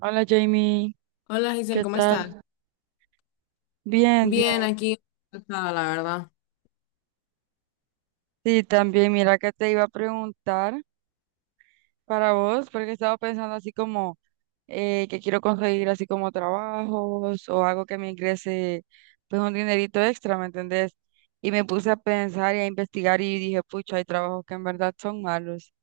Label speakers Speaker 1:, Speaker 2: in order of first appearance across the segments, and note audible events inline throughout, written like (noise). Speaker 1: Hola Jamie,
Speaker 2: Hola Giselle,
Speaker 1: ¿qué
Speaker 2: ¿cómo estás?
Speaker 1: tal? Bien, bien.
Speaker 2: Bien, aquí, cansada, la verdad.
Speaker 1: Sí, también mira que te iba a preguntar para vos, porque estaba pensando así como que quiero conseguir así como trabajos o algo que me ingrese pues un dinerito extra, ¿me entendés? Y me puse a pensar y a investigar y dije, pucha, hay trabajos que en verdad son malos. (laughs)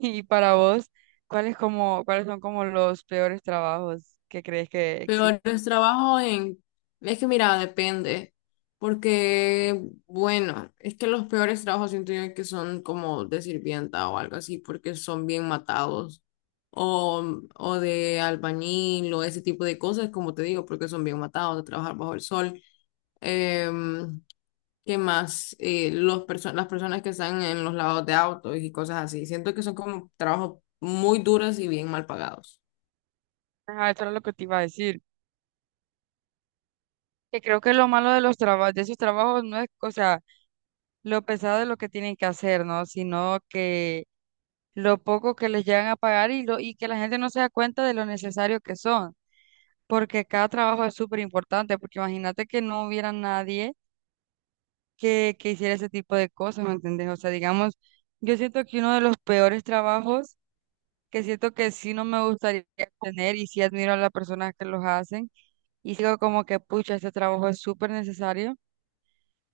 Speaker 1: Y para vos, cuáles son como los peores trabajos que crees que existen?
Speaker 2: Peores trabajo en... Es que mira, depende, porque, bueno, es que los peores trabajos siento yo que son como de sirvienta o algo así, porque son bien matados, o, o de albañil o ese tipo de cosas, como te digo, porque son bien matados de trabajar bajo el sol. Em, ¿Qué más? Las personas que están en los lados de autos y cosas así. Siento que son como trabajos muy duros y bien mal pagados.
Speaker 1: Ajá, eso era lo que te iba a decir. Que creo que lo malo de los trabajos, de esos trabajos no es, o sea, lo pesado de lo que tienen que hacer, ¿no? Sino que lo poco que les llegan a pagar y, lo, y que la gente no se da cuenta de lo necesario que son, porque cada trabajo es súper importante, porque imagínate que no hubiera nadie que, que hiciera ese tipo de cosas, ¿me entendés? O sea, digamos, yo siento que uno de los peores trabajos, que siento que sí no me gustaría tener y sí admiro a las personas que los hacen, y sigo como que, pucha, este trabajo es súper necesario,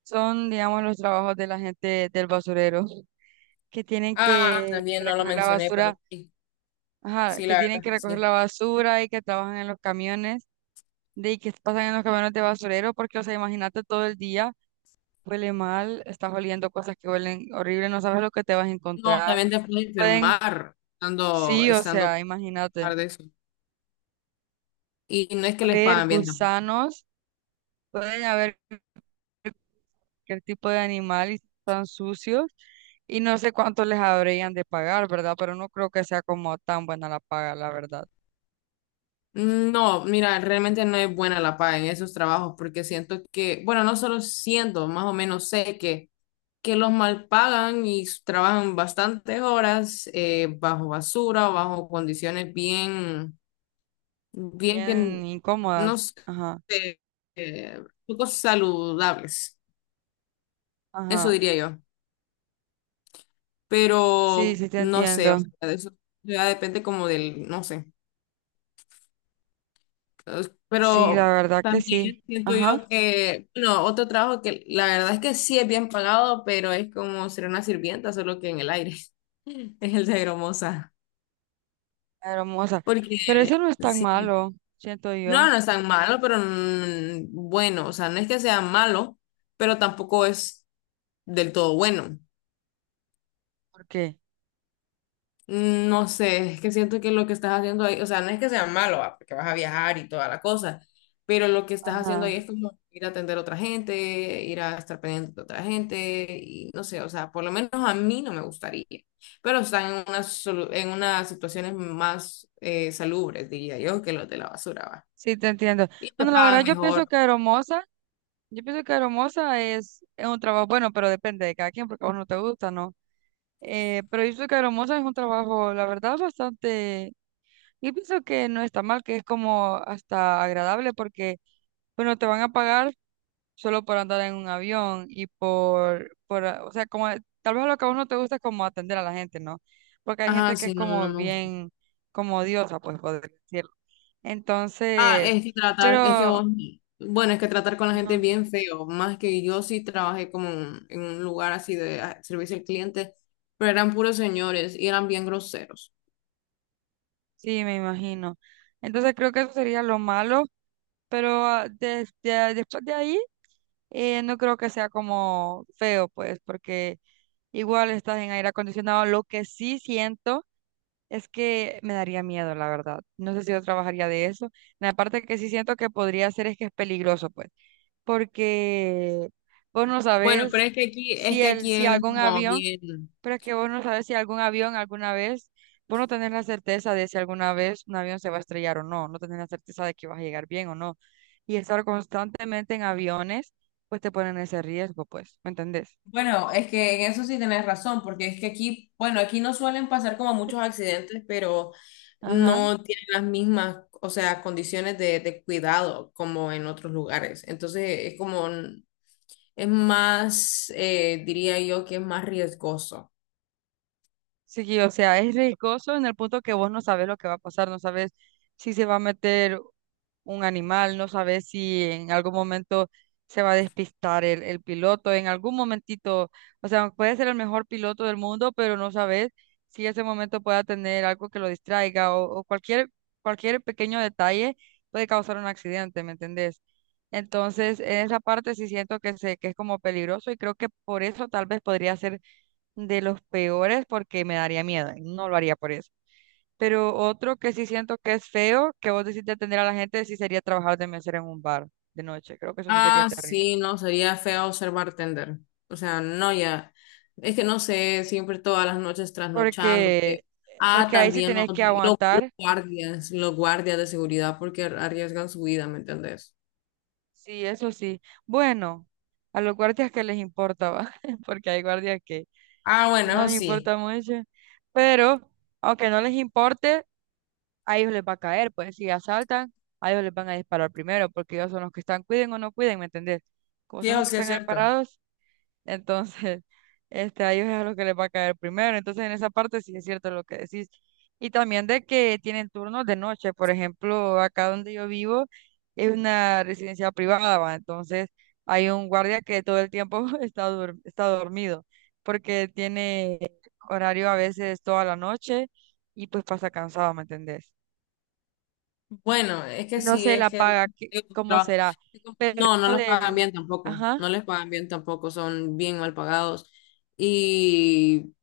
Speaker 1: son, digamos, los trabajos de la gente del basurero, que tienen
Speaker 2: Ah,
Speaker 1: que
Speaker 2: también no lo
Speaker 1: recoger la
Speaker 2: mencioné, pero
Speaker 1: basura,
Speaker 2: sí,
Speaker 1: ajá,
Speaker 2: sí,
Speaker 1: que
Speaker 2: la
Speaker 1: tienen
Speaker 2: verdad es
Speaker 1: que
Speaker 2: que
Speaker 1: recoger
Speaker 2: sí.
Speaker 1: la basura y que trabajan en los camiones, de y que pasan en los camiones de basurero, porque, o sea, imagínate todo el día, huele mal, estás oliendo cosas que huelen horrible, no sabes lo que te vas a
Speaker 2: No,
Speaker 1: encontrar.
Speaker 2: también te puedes
Speaker 1: Pueden,
Speaker 2: enfermar estando,
Speaker 1: sí, o
Speaker 2: estando
Speaker 1: sea, imagínate,
Speaker 2: trabajar de eso. Y no es que les
Speaker 1: haber
Speaker 2: pagan bien tampoco.
Speaker 1: gusanos, pueden haber cualquier tipo de animal y están sucios. Y no sé cuánto les habrían de pagar, ¿verdad? Pero no creo que sea como tan buena la paga, la verdad.
Speaker 2: No, mira, realmente no es buena la paga en esos trabajos porque siento que, bueno, no solo siento, más o menos sé que los mal pagan y trabajan bastantes horas bajo basura, bajo condiciones bien, bien que n-
Speaker 1: Bien
Speaker 2: no
Speaker 1: incómodas.
Speaker 2: sé,
Speaker 1: Ajá.
Speaker 2: poco saludables, eso
Speaker 1: Ajá.
Speaker 2: diría yo.
Speaker 1: Sí,
Speaker 2: Pero
Speaker 1: sí te
Speaker 2: no sé, o
Speaker 1: entiendo.
Speaker 2: sea, de eso ya depende como del, no sé.
Speaker 1: Sí, la
Speaker 2: Pero
Speaker 1: verdad que sí.
Speaker 2: también siento
Speaker 1: Ajá.
Speaker 2: yo que, bueno, otro trabajo que la verdad es que sí es bien pagado, pero es como ser una sirvienta, solo que en el aire, (laughs) es el de hermosa.
Speaker 1: Hermosa. Pero
Speaker 2: Porque
Speaker 1: eso no es tan
Speaker 2: sí,
Speaker 1: malo, siento
Speaker 2: no,
Speaker 1: yo.
Speaker 2: no es tan malo, pero bueno, o sea, no es que sea malo, pero tampoco es del todo bueno.
Speaker 1: ¿Por qué?
Speaker 2: No sé, es que siento que lo que estás haciendo ahí, o sea, no es que sea malo, va, porque vas a viajar y toda la cosa, pero lo que estás haciendo
Speaker 1: Ajá.
Speaker 2: ahí es como ir a atender a otra gente, ir a estar pendiente de otra gente, y no sé, o sea, por lo menos a mí no me gustaría, pero están en unas, en unas situaciones más salubres, diría yo, que los de la basura, va.
Speaker 1: Sí, te entiendo.
Speaker 2: Y te
Speaker 1: Bueno, la verdad
Speaker 2: pagan
Speaker 1: yo pienso
Speaker 2: mejor.
Speaker 1: que hermosa, yo pienso que hermosa es un trabajo bueno, pero depende de cada quien, porque a vos no te gusta, ¿no? Pero yo pienso que hermosa es un trabajo, la verdad, bastante, yo pienso que no está mal, que es como hasta agradable, porque, bueno, te van a pagar solo por andar en un avión y por, o sea, como tal vez lo que a vos no te gusta es como atender a la gente, ¿no? Porque hay
Speaker 2: Ajá,
Speaker 1: gente que es
Speaker 2: sí, no, no
Speaker 1: como
Speaker 2: me gusta.
Speaker 1: bien, como odiosa, pues poder decirlo.
Speaker 2: Ah,
Speaker 1: Entonces,
Speaker 2: es que tratar, es que
Speaker 1: pero,
Speaker 2: vos, bueno, es que tratar con la gente es
Speaker 1: ajá.
Speaker 2: bien feo, más que yo sí trabajé como en un lugar así de servicio al cliente, pero eran puros señores y eran bien groseros.
Speaker 1: Sí, me imagino. Entonces creo que eso sería lo malo, pero ah, después de ahí no creo que sea como feo, pues, porque igual estás en aire acondicionado. Lo que sí siento. Es que me daría miedo, la verdad. No sé si yo trabajaría de eso. La parte que sí siento que podría hacer es que es peligroso, pues, porque vos no
Speaker 2: Bueno, pero
Speaker 1: sabes
Speaker 2: es que aquí, es
Speaker 1: si
Speaker 2: que
Speaker 1: el,
Speaker 2: aquí
Speaker 1: si
Speaker 2: es
Speaker 1: algún
Speaker 2: como
Speaker 1: avión,
Speaker 2: bien.
Speaker 1: pero es que vos no sabes si algún avión alguna vez, vos no tenés la certeza de si alguna vez un avión se va a estrellar o no, no tenés la certeza de que vas a llegar bien o no. Y estar constantemente en aviones, pues te ponen ese riesgo, pues, ¿me entendés?
Speaker 2: Bueno, es que en eso sí tenés razón, porque es que aquí, bueno, aquí no suelen pasar como muchos accidentes, pero
Speaker 1: Ajá.
Speaker 2: no tienen las mismas, o sea, condiciones de cuidado como en otros lugares. Entonces, es como, es más, diría yo que es más riesgoso.
Speaker 1: Sí, o sea, es riesgoso en el punto que vos no sabes lo que va a pasar, no sabes si se va a meter un animal, no sabes si en algún momento se va a despistar el piloto, en algún momentito, o sea, puede ser el mejor piloto del mundo, pero no sabes si ese momento pueda tener algo que lo distraiga o, cualquier pequeño detalle puede causar un accidente, ¿me entendés? Entonces, en esa parte sí siento que, que es como peligroso y creo que por eso tal vez podría ser de los peores porque me daría miedo, y no lo haría por eso. Pero otro que sí siento que es feo, que vos decís de atender a la gente, sí sería trabajar de mesera en un bar de noche. Creo que eso sí sería
Speaker 2: Ah,
Speaker 1: terrible.
Speaker 2: sí, no, sería feo ser bartender. O sea, no, ya. Es que no sé, siempre todas las noches
Speaker 1: Porque,
Speaker 2: trasnochándote. Ah,
Speaker 1: porque ahí sí
Speaker 2: también los,
Speaker 1: tenés que aguantar,
Speaker 2: los guardias de seguridad porque arriesgan su vida, ¿me entendés?
Speaker 1: sí, eso sí. Bueno, a los guardias que les importa, ¿va? (laughs) Porque hay guardias
Speaker 2: Ah,
Speaker 1: que
Speaker 2: bueno,
Speaker 1: no
Speaker 2: eso
Speaker 1: les
Speaker 2: sí.
Speaker 1: importa mucho. Pero, aunque no les importe, a ellos les va a caer, pues si asaltan, a ellos les van a disparar primero, porque ellos son los que están, cuiden o no cuiden, ¿me entendés? Como
Speaker 2: Sí,
Speaker 1: son los
Speaker 2: eso
Speaker 1: que
Speaker 2: sí es
Speaker 1: están ahí
Speaker 2: cierto.
Speaker 1: parados, entonces (laughs) este, a ellos es a los que les va a caer primero. Entonces en esa parte sí es cierto lo que decís. Y también de que tienen turnos de noche, por ejemplo, acá donde yo vivo es una residencia privada, ¿va? Entonces hay un guardia que todo el tiempo (laughs) está, está dormido, porque tiene horario a veces toda la noche y pues pasa cansado, ¿me entendés?
Speaker 2: Bueno, es que
Speaker 1: Y no
Speaker 2: sí,
Speaker 1: sé
Speaker 2: es
Speaker 1: la
Speaker 2: que
Speaker 1: paga,
Speaker 2: el
Speaker 1: cómo
Speaker 2: tra-
Speaker 1: será. Pero
Speaker 2: no, no
Speaker 1: eso
Speaker 2: los pagan
Speaker 1: del,
Speaker 2: bien tampoco,
Speaker 1: ajá,
Speaker 2: no les pagan bien tampoco, son bien mal pagados. y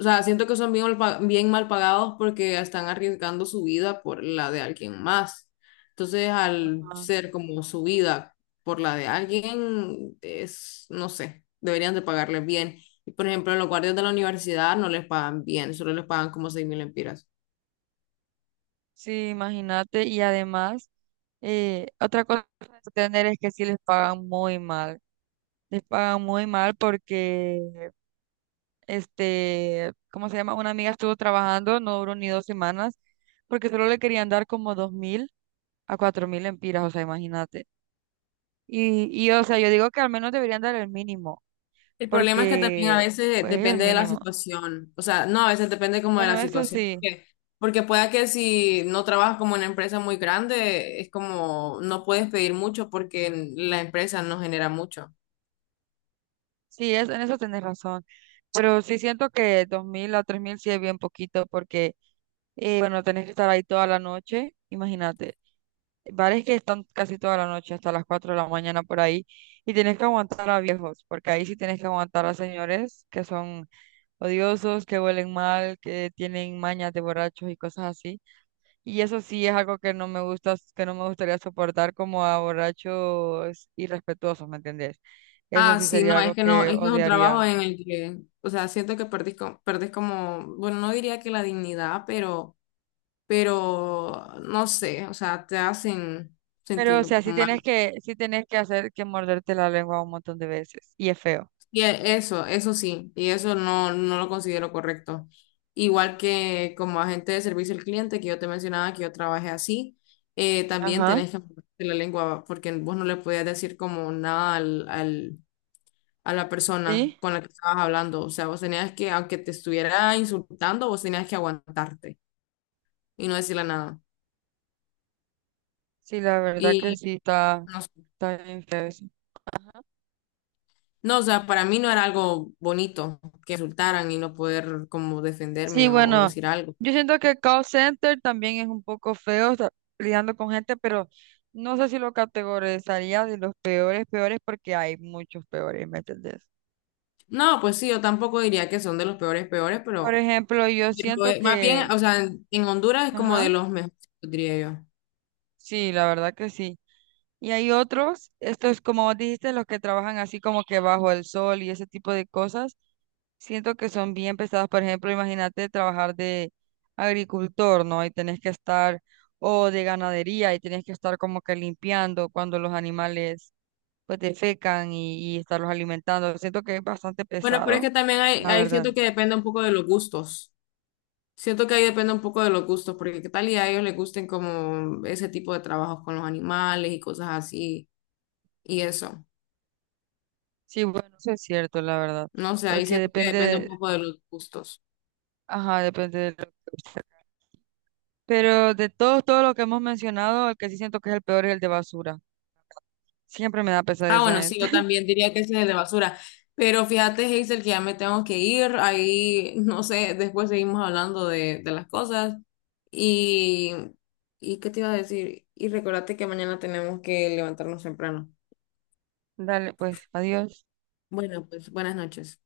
Speaker 2: O sea, siento que son bien, bien mal pagados porque están arriesgando su vida por la de alguien más. Entonces, al
Speaker 1: ajá,
Speaker 2: ser como su vida por la de alguien, es, no sé, deberían de pagarles bien. Y por ejemplo, los guardias de la universidad no les pagan bien, solo les pagan como 6.000 lempiras.
Speaker 1: sí, imagínate, y además, otra cosa que tener es que sí les pagan muy mal, les pagan muy mal porque, este, ¿cómo se llama? Una amiga estuvo trabajando, no duró ni 2 semanas, porque solo le querían dar como 2,000 a 4,000 empiras, o sea, imagínate. Y, o sea, yo digo que al menos deberían dar el mínimo,
Speaker 2: El problema es que también a
Speaker 1: porque,
Speaker 2: veces
Speaker 1: pues, es el
Speaker 2: depende de la
Speaker 1: mínimo.
Speaker 2: situación, o sea, no, a veces depende como de la
Speaker 1: Bueno, eso
Speaker 2: situación,
Speaker 1: sí.
Speaker 2: porque pueda que si no trabajas como en una empresa muy grande, es como no puedes pedir mucho porque la empresa no genera mucho.
Speaker 1: Sí, es, en eso tenés razón. Pero sí siento que 2,000 a 3,000 sí es bien poquito porque, bueno, tenés que estar ahí toda la noche. Imagínate, bares que están casi toda la noche hasta las 4 de la mañana por ahí y tenés que aguantar a viejos, porque ahí sí tenés que aguantar a señores que son odiosos, que huelen mal, que tienen mañas de borrachos y cosas así. Y eso sí es algo que no me gusta, que no me gustaría soportar como a borrachos irrespetuosos, ¿me entendés? Eso
Speaker 2: Ah,
Speaker 1: sí
Speaker 2: sí,
Speaker 1: sería
Speaker 2: no, es
Speaker 1: algo
Speaker 2: que no,
Speaker 1: que
Speaker 2: es que es un
Speaker 1: odiaría.
Speaker 2: trabajo en el que, o sea, siento que perdés como, bueno, no diría que la dignidad, no sé, o sea, te hacen
Speaker 1: Pero, o
Speaker 2: sentir
Speaker 1: sea,
Speaker 2: mal.
Speaker 1: sí tienes que hacer que morderte la lengua un montón de veces. Y es feo.
Speaker 2: Eso sí, y eso no, no lo considero correcto. Igual que como agente de servicio al cliente, que yo te mencionaba que yo trabajé así, también
Speaker 1: Ajá.
Speaker 2: tenés que manejarte la lengua, porque vos no le podías decir como nada a la persona
Speaker 1: Sí,
Speaker 2: con la que estabas hablando. O sea, vos tenías que, aunque te estuviera insultando, vos tenías que aguantarte y no decirle nada.
Speaker 1: sí, la verdad que
Speaker 2: Y
Speaker 1: sí, está,
Speaker 2: no sé.
Speaker 1: está bien feo eso.
Speaker 2: No, o sea, para mí no era algo bonito que insultaran y no poder como
Speaker 1: Sí,
Speaker 2: defenderme o
Speaker 1: bueno,
Speaker 2: decir algo.
Speaker 1: yo siento que call center también es un poco feo, o sea, lidiando con gente, pero no sé si lo categorizaría de los peores, peores, porque hay muchos peores, ¿me entendés?
Speaker 2: No, pues sí, yo tampoco diría que son de los peores, peores,
Speaker 1: Por
Speaker 2: pero,
Speaker 1: ejemplo, yo siento
Speaker 2: más
Speaker 1: que,
Speaker 2: bien, o sea, en Honduras es como de
Speaker 1: ajá,
Speaker 2: los mejores, diría yo.
Speaker 1: sí, la verdad que sí. Y hay otros, estos como vos dijiste, los que trabajan así como que bajo el sol y ese tipo de cosas, siento que son bien pesados. Por ejemplo, imagínate trabajar de agricultor, ¿no? Y tenés que estar, o de ganadería, y tenés que estar como que limpiando cuando los animales pues defecan y estarlos alimentando. Siento que es bastante
Speaker 2: Bueno, pero es
Speaker 1: pesado,
Speaker 2: que también
Speaker 1: la verdad.
Speaker 2: siento que depende un poco de los gustos. Siento que ahí depende un poco de los gustos, porque qué tal y a ellos les gusten como ese tipo de trabajos con los animales y cosas así, y eso.
Speaker 1: Sí, bueno, eso es cierto, la verdad.
Speaker 2: No sé, ahí
Speaker 1: Porque
Speaker 2: siento que
Speaker 1: depende,
Speaker 2: depende un
Speaker 1: de-
Speaker 2: poco de los gustos.
Speaker 1: ajá, depende de lo que usted. Pero de todos, todo lo que hemos mencionado, el que sí siento que es el peor es el de basura. Siempre me da pesar
Speaker 2: Ah,
Speaker 1: esa
Speaker 2: bueno,
Speaker 1: gente.
Speaker 2: sí, yo
Speaker 1: (laughs)
Speaker 2: también diría que ese es el de basura. Pero fíjate, Hazel, que ya me tengo que ir. Ahí, (laughs) no sé, después seguimos hablando de las cosas. Y ¿y qué te iba a decir? Y recordate que mañana tenemos que levantarnos temprano.
Speaker 1: Dale, pues, adiós.
Speaker 2: Bueno, pues buenas noches.